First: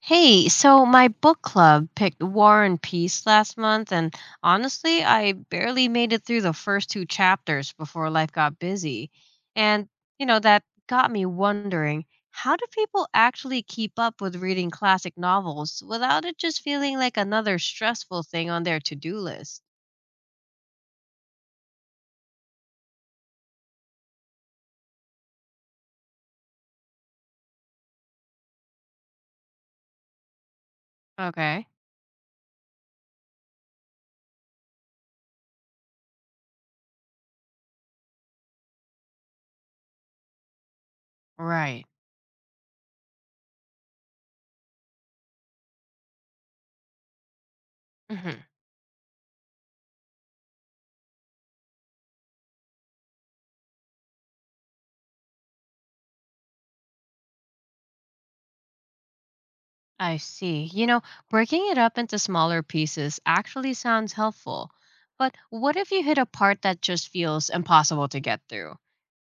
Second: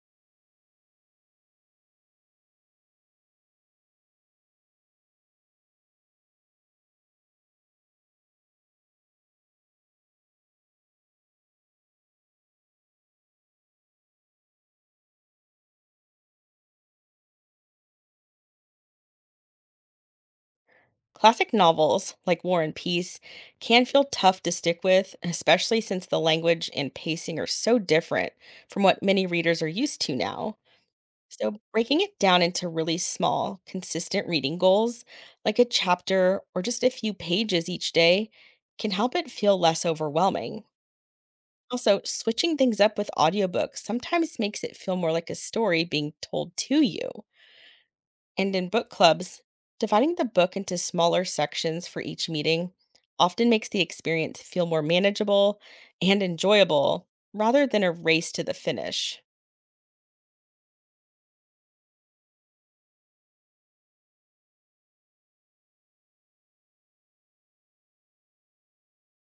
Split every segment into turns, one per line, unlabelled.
Hey, so my book club picked War and Peace last month, and honestly, I barely made it through the first two chapters before life got busy. And, that got me wondering, how do people actually keep up with reading classic novels without it just feeling like another stressful thing on their to do list?
Classic novels like War and Peace can feel tough to stick with, especially since the language and pacing are so different from what many readers are used to now. So,
Okay,
breaking it down into really small, consistent reading goals, like a chapter or just a few pages each day, can help it feel less overwhelming.
right.
Also, switching things up with audiobooks sometimes makes it feel more like a story being told to you.
Mhm.
And in book clubs, dividing the book into smaller sections for each meeting often makes the experience feel more manageable and enjoyable rather than a race to the finish.
I see. Breaking it up into smaller pieces actually sounds helpful. But what if you hit a part that just feels impossible to get through?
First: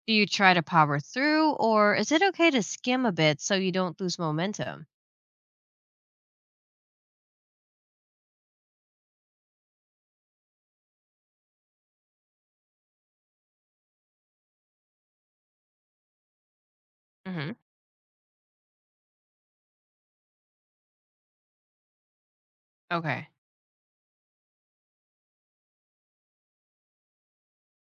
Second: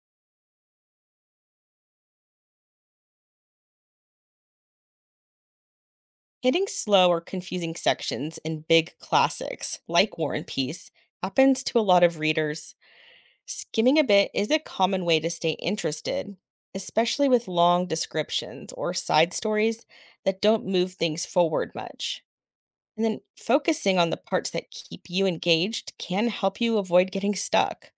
Do you try to power through, or is it okay to skim a bit so you don't lose momentum?
Hitting slow or confusing sections in big classics like War and Peace happens to a lot of readers. Skimming a bit is a common way to stay interested, especially with
Hmm.
long descriptions or side stories that don't move things forward much. And then
Okay.
focusing on the parts that keep you engaged can help you avoid getting stuck.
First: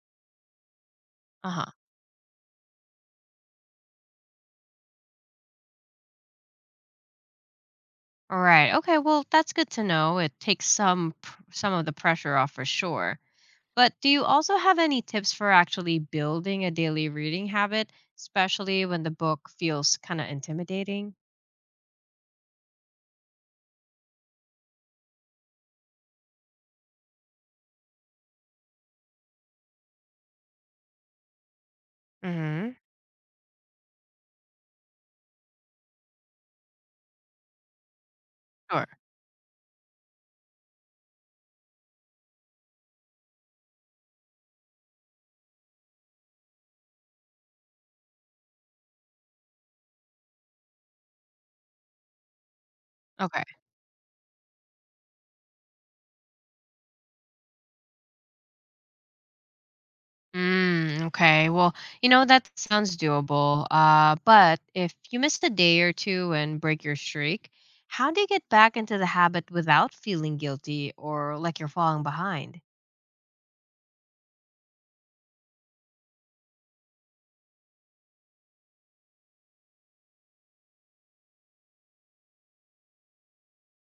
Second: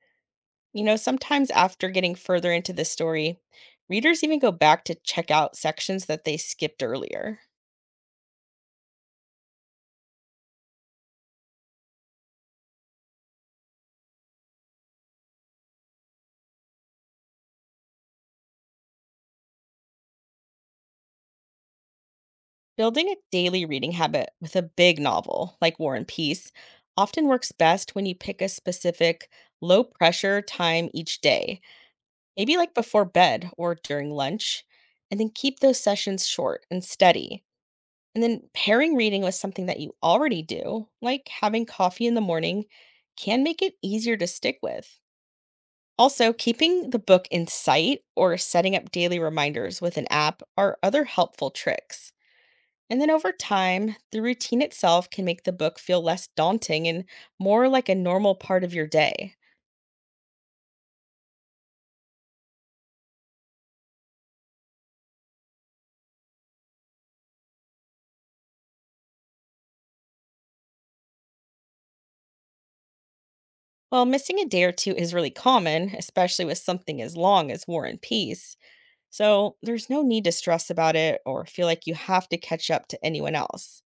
You know,
Uh
sometimes
huh.
after getting further into the story, readers even go back to check out sections that they skipped earlier.
All right. Okay. Well, that's good to know. It takes some some of the pressure off for sure. But do you also have any tips for actually building a daily reading habit, especially when the book feels kind of intimidating?
Building a daily reading habit with a big novel like War and Peace often works best when you pick a specific low pressure time each day, maybe like
Mm-hmm.
before bed or during lunch, and then keep those sessions short and steady. And then
Sure.
pairing reading with something that you already do, like having coffee in the morning, can make it easier to stick with. Also, keeping the book in sight or setting up daily reminders with an app are other helpful tricks. And then over
Okay.
time, the routine itself can make the book feel less daunting and more like a normal part of your day.
Mm, okay. Well, that sounds doable. But if you missed a day or two and break your streak, how do you get back into the habit without feeling guilty or like you're falling behind?
While missing a day or two is really common, especially with something as long as War and Peace, so there's no need to stress about it or feel like you have to catch up to anyone else.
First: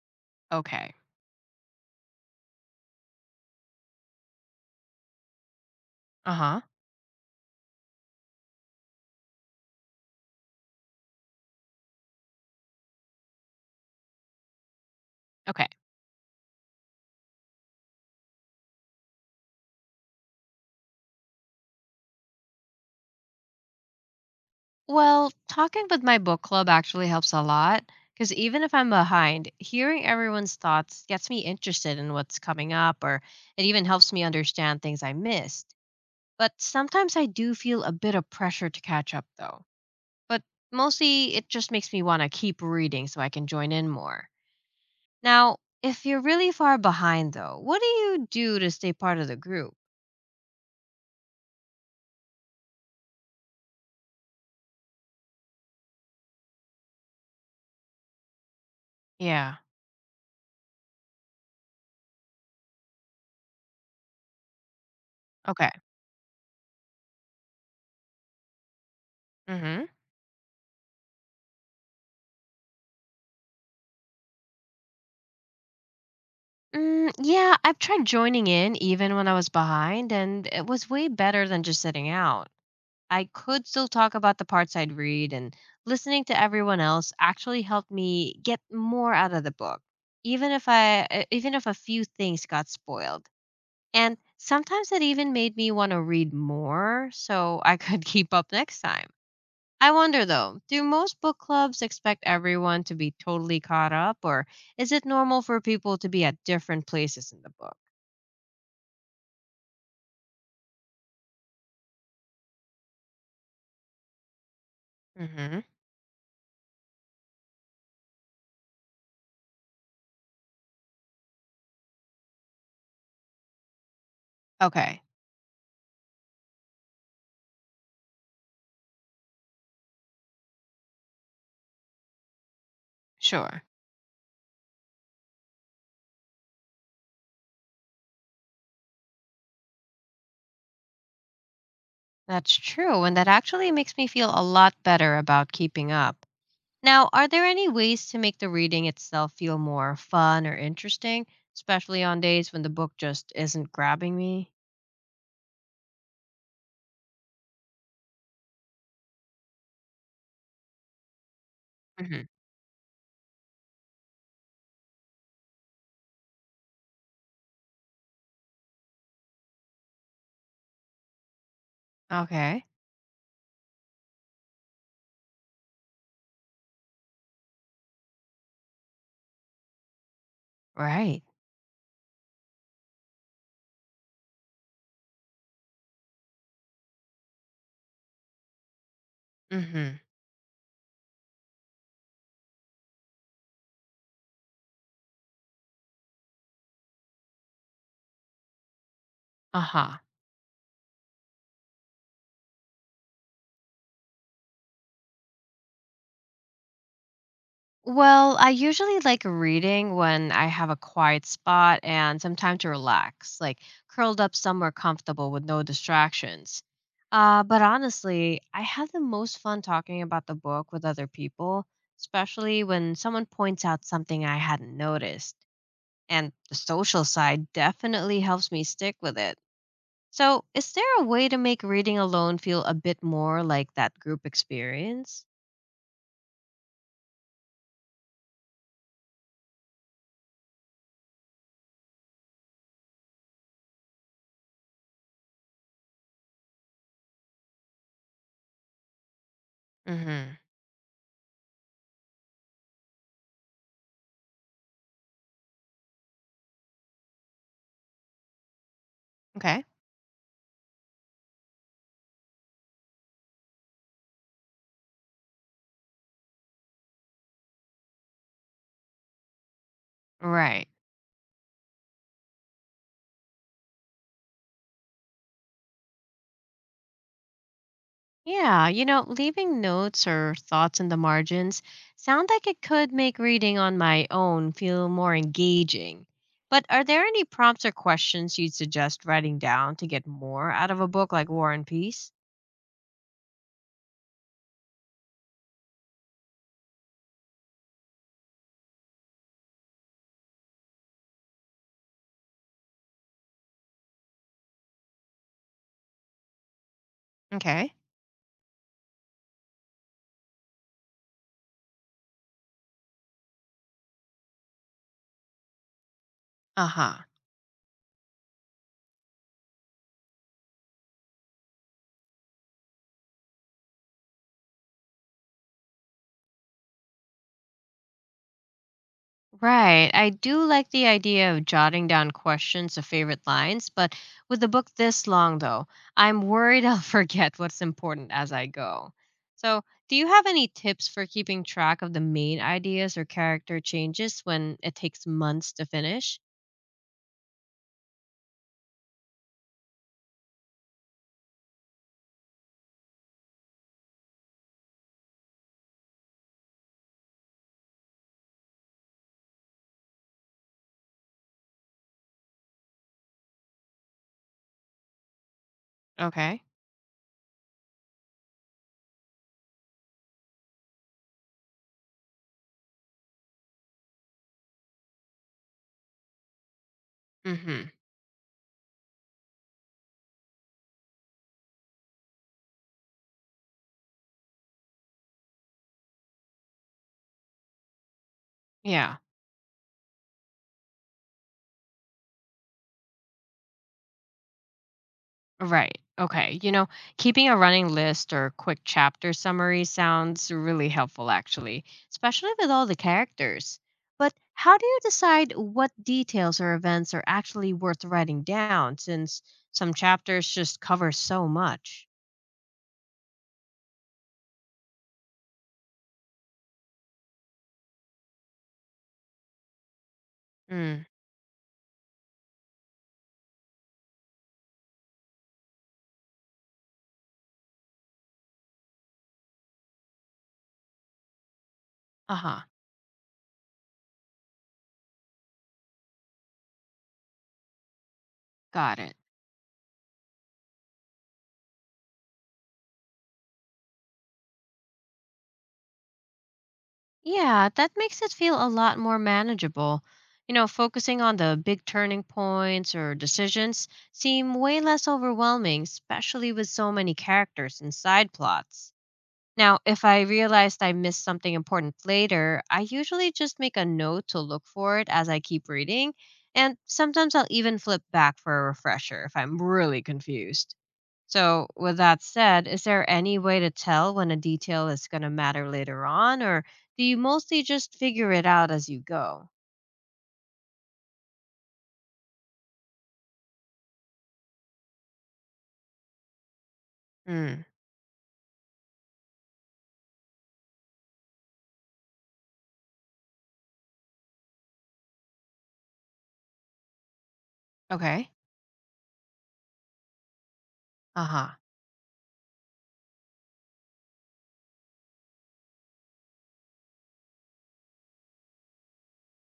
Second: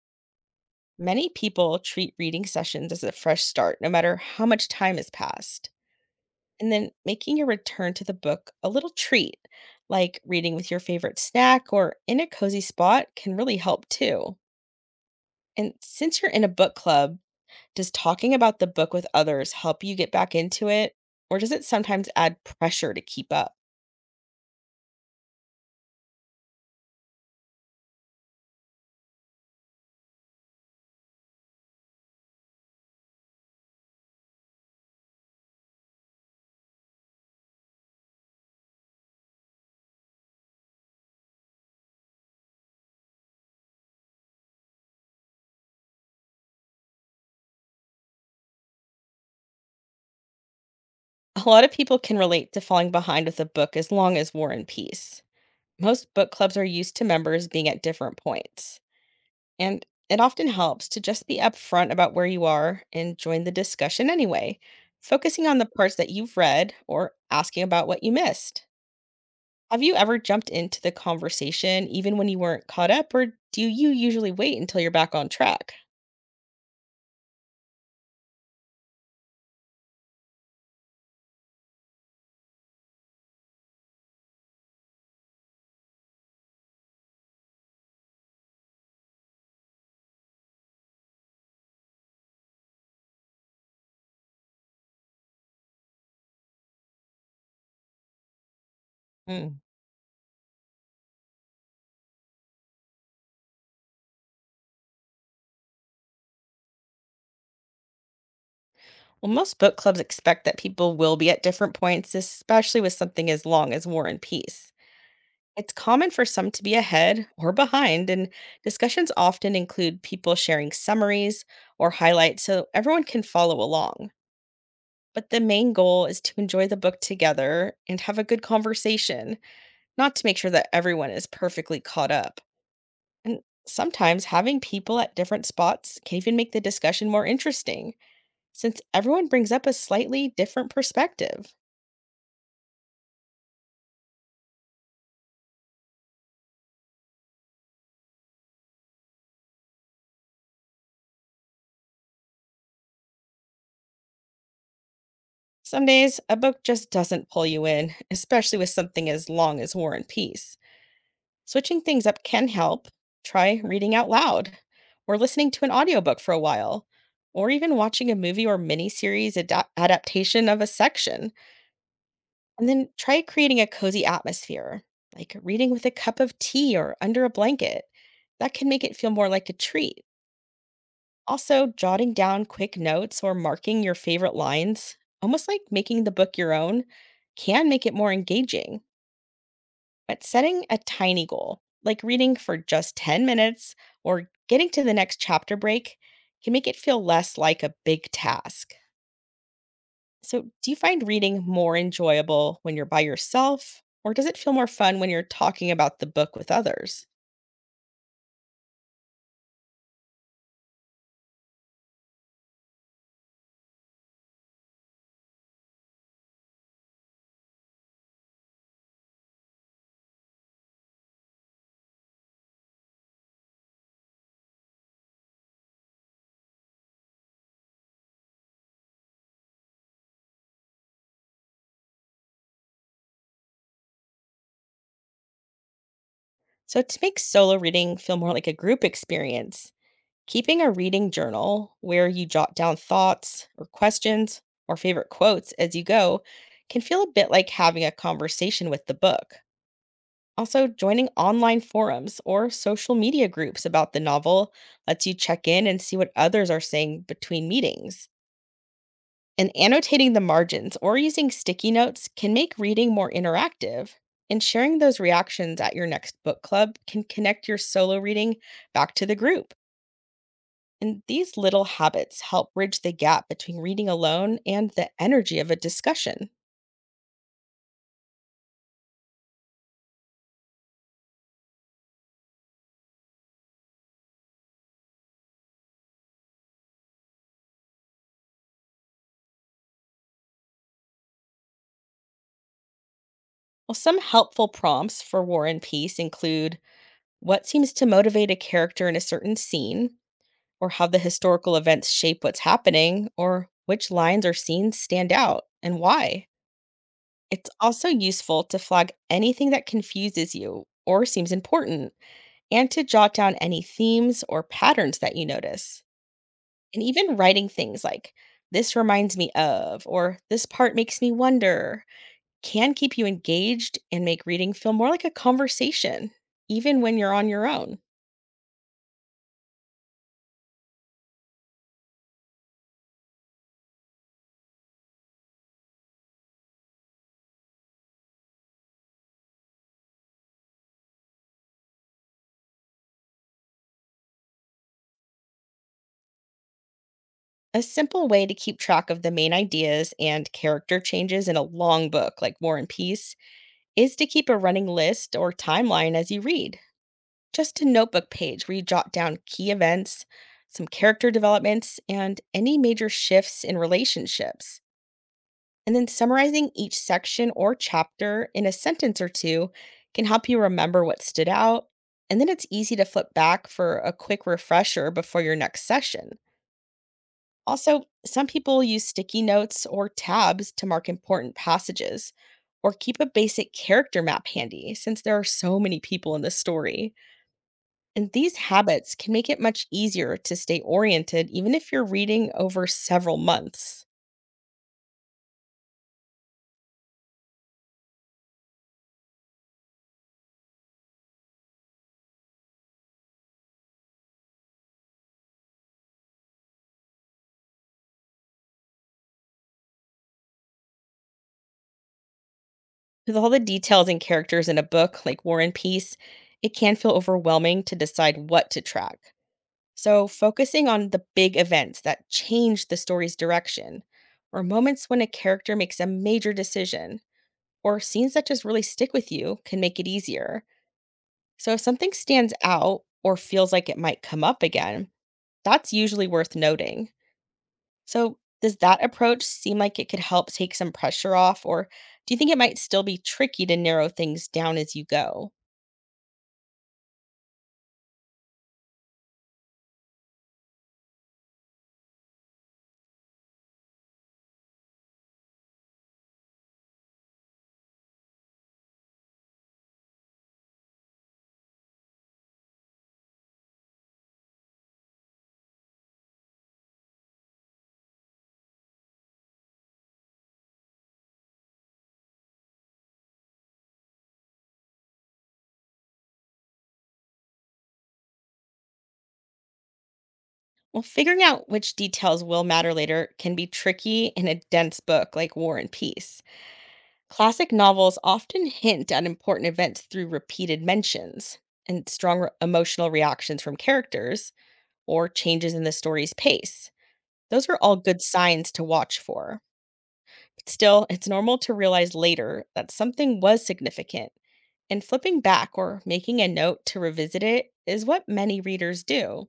Okay.
Many people treat reading sessions as a fresh start, no matter how much time has passed.
Uh huh.
And then making your return to the book a little treat, like reading with your favorite snack or in a cozy spot, can really help too.
Okay.
And since you're in a book club, does talking about the book with others help you get back into it? Or does it sometimes add pressure to keep up?
Well, talking with my book club actually helps a lot because even if I'm behind, hearing everyone's thoughts gets me interested in what's coming up, or it even helps me understand things I missed. But sometimes I do feel a bit of pressure to catch up though. But mostly it just makes me want to keep reading so I can join in more. Now, if you're really far behind, though, what do you do to stay part of the group?
A lot of people can relate to falling behind with a book as long as War and Peace. Most book clubs are used to members being at different points.
Yeah.
And it often helps to just be upfront about where you are and join the discussion anyway, focusing on the
Okay.
parts that you've read or asking about what you missed.
Mm-hmm.
Have you ever jumped into the conversation even when you weren't caught up, or do you usually wait until you're back on track?
Mm, yeah, I've tried joining in even when I was behind, and it was way better than just sitting out. I could still talk about the parts I'd read, and listening to everyone else actually helped me get more out of the book, even if even if a few things got spoiled. And sometimes it even made me want to read more so I could keep up next time.
Mm.
I wonder though, do most book clubs expect everyone to be totally caught up, or is it normal for people to be at different places in the book?
Well, most book clubs expect that people will be at different points, especially with something as long as War and Peace.
Hmm.
It's common for some to be ahead or behind, and discussions often include people sharing summaries or highlights so everyone can follow along.
Okay,
But the main goal is to enjoy the book together and have a good conversation, not to make sure that everyone is perfectly caught up. And
sure.
sometimes having people at different spots can even make the discussion more interesting, since everyone brings up a slightly different perspective.
That's true, and that actually makes me feel a lot better about keeping up. Now, are there any ways to make the reading itself feel more fun or interesting, especially on days when the book just isn't grabbing me?
Some days, a book just doesn't pull you in, especially with something as long as War and Peace. Switching things
Hmm.
up can help. Try reading out loud, or listening to an audiobook for a while, or even watching a movie or miniseries adaptation of a section.
Okay,
And then try creating a cozy atmosphere, like reading with a cup of tea or under a blanket. That can make it feel more like a treat.
right.
Also, jotting down quick notes or marking your favorite lines, almost like making the book your own, can make it more engaging.
Mm-hmm.
But setting a tiny goal, like reading for just 10 minutes or getting to the next chapter break, can make it feel less like a big task.
Uh-huh.
So, do you find reading more enjoyable when you're by yourself, or does it feel more fun when you're talking about the book with others?
Well, I usually like reading when I have a quiet spot and some time to relax, like curled up somewhere comfortable with no distractions. But honestly, I have the most fun talking about the book with other people, especially when someone points out something I hadn't noticed. And the social side definitely helps me stick with it. So, is there a way to make reading alone feel a bit more like that group experience?
So, to make solo reading feel more like a group experience, keeping a reading journal where you jot down thoughts or questions or favorite quotes as you go can feel a bit like having a conversation with the book.
Mm-hmm.
Also, joining online forums or social media groups about the novel lets you check in and see what others are saying between meetings. And
Okay.
annotating the margins or using sticky notes can make reading more interactive. And sharing those reactions at your next book club can connect your solo reading back to the group.
Right.
And these little habits help bridge the gap between reading alone and the energy of a discussion.
Yeah, leaving notes or thoughts in the margins sound like it could make reading on my own feel more engaging. But are there any prompts or questions you'd suggest writing down to get more out of a book like War and Peace?
Well, some helpful prompts for War and Peace include what seems to motivate a character in a certain scene, or how the historical events shape what's happening, or which lines or scenes stand out and why. It's
Okay.
also useful to flag anything that confuses you or seems important, and to jot down any themes or patterns that you notice.
Uh
And
huh.
even writing things like, this reminds me of, or this part makes me wonder, can keep you engaged and make reading feel more like a conversation, even when you're on your own.
Right. I do like the idea of jotting down questions of favorite lines, but with a book this long, though, I'm worried I'll forget what's important as I go. So, do you have any tips for keeping track of the main ideas or character changes when it takes months to finish?
A simple way to keep track of the main ideas and character changes in a long book like War and Peace is to keep a running list or timeline as you read. Just a notebook page where you jot down key events, some character developments, and any major shifts in relationships. And then
Okay.
summarizing each section or chapter in a sentence or two can help you remember what stood out. And then it's easy to flip back for a quick refresher before your next session.
Mm hmm.
Also, some people use sticky notes or tabs to mark important passages, or keep a basic character map handy since there are so many people in the story. And these habits
Yeah.
can make it much easier to stay oriented even if you're reading over several months.
Right. Okay, keeping a running list or quick chapter summary sounds really helpful, actually, especially with all the characters. But how do you decide what details or events are actually worth writing down, since some chapters just cover so much?
With all the details and characters in a book like War and Peace, it can feel overwhelming to decide what to track. So, focusing
Mm.
on the big events that change the story's direction, or moments when a character makes a major decision, or scenes that just really stick with you can make it easier. So, if something
Uh
stands
huh.
out or feels like it might come up again, that's usually worth noting. So, does
Got
that
it.
approach seem like it could help take some pressure off, or do you think it might still be tricky to narrow things down as you go?
Yeah, that makes it feel a lot more manageable. Focusing on the big turning points or decisions seem way less overwhelming, especially with so many characters and side plots. Now, if I realized I missed something important later, I usually just make a note to look for it as I keep reading, and sometimes I'll even flip back for a refresher if I'm really confused. So, with that said, is there any way to tell when a detail is going to matter later on, or do you mostly just figure it out as you go?
Well, figuring out which details will matter later can be tricky in a dense book like War and Peace.
Mm,
Classic novels often hint at important events through repeated mentions and strong emotional reactions from characters or changes in the story's pace. Those are all good
okay.
signs to watch for. Still,
Uh
it's
huh.
normal to realize later that something was significant. And flipping back or making a note to revisit it is what many readers do.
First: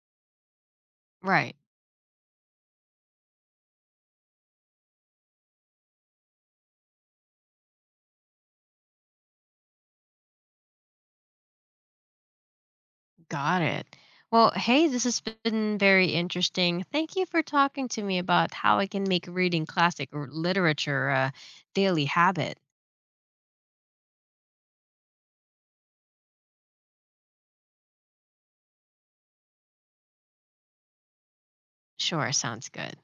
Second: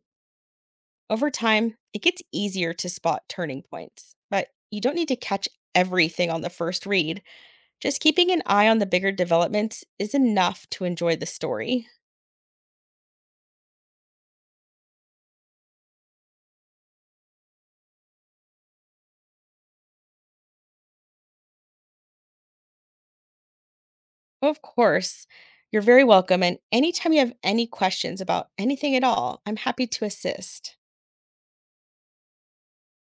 Over
Right.
time, it gets easier to spot turning points, but you don't need to catch everything on the first read. Just keeping an eye on the bigger developments is enough to enjoy the story.
Got it. Well, hey, this has been very interesting. Thank you for talking to me about how I can make reading classic literature a daily habit.
Of course, you're very welcome, and anytime you have any questions about anything at all, I'm happy to assist.
Sure, sounds good.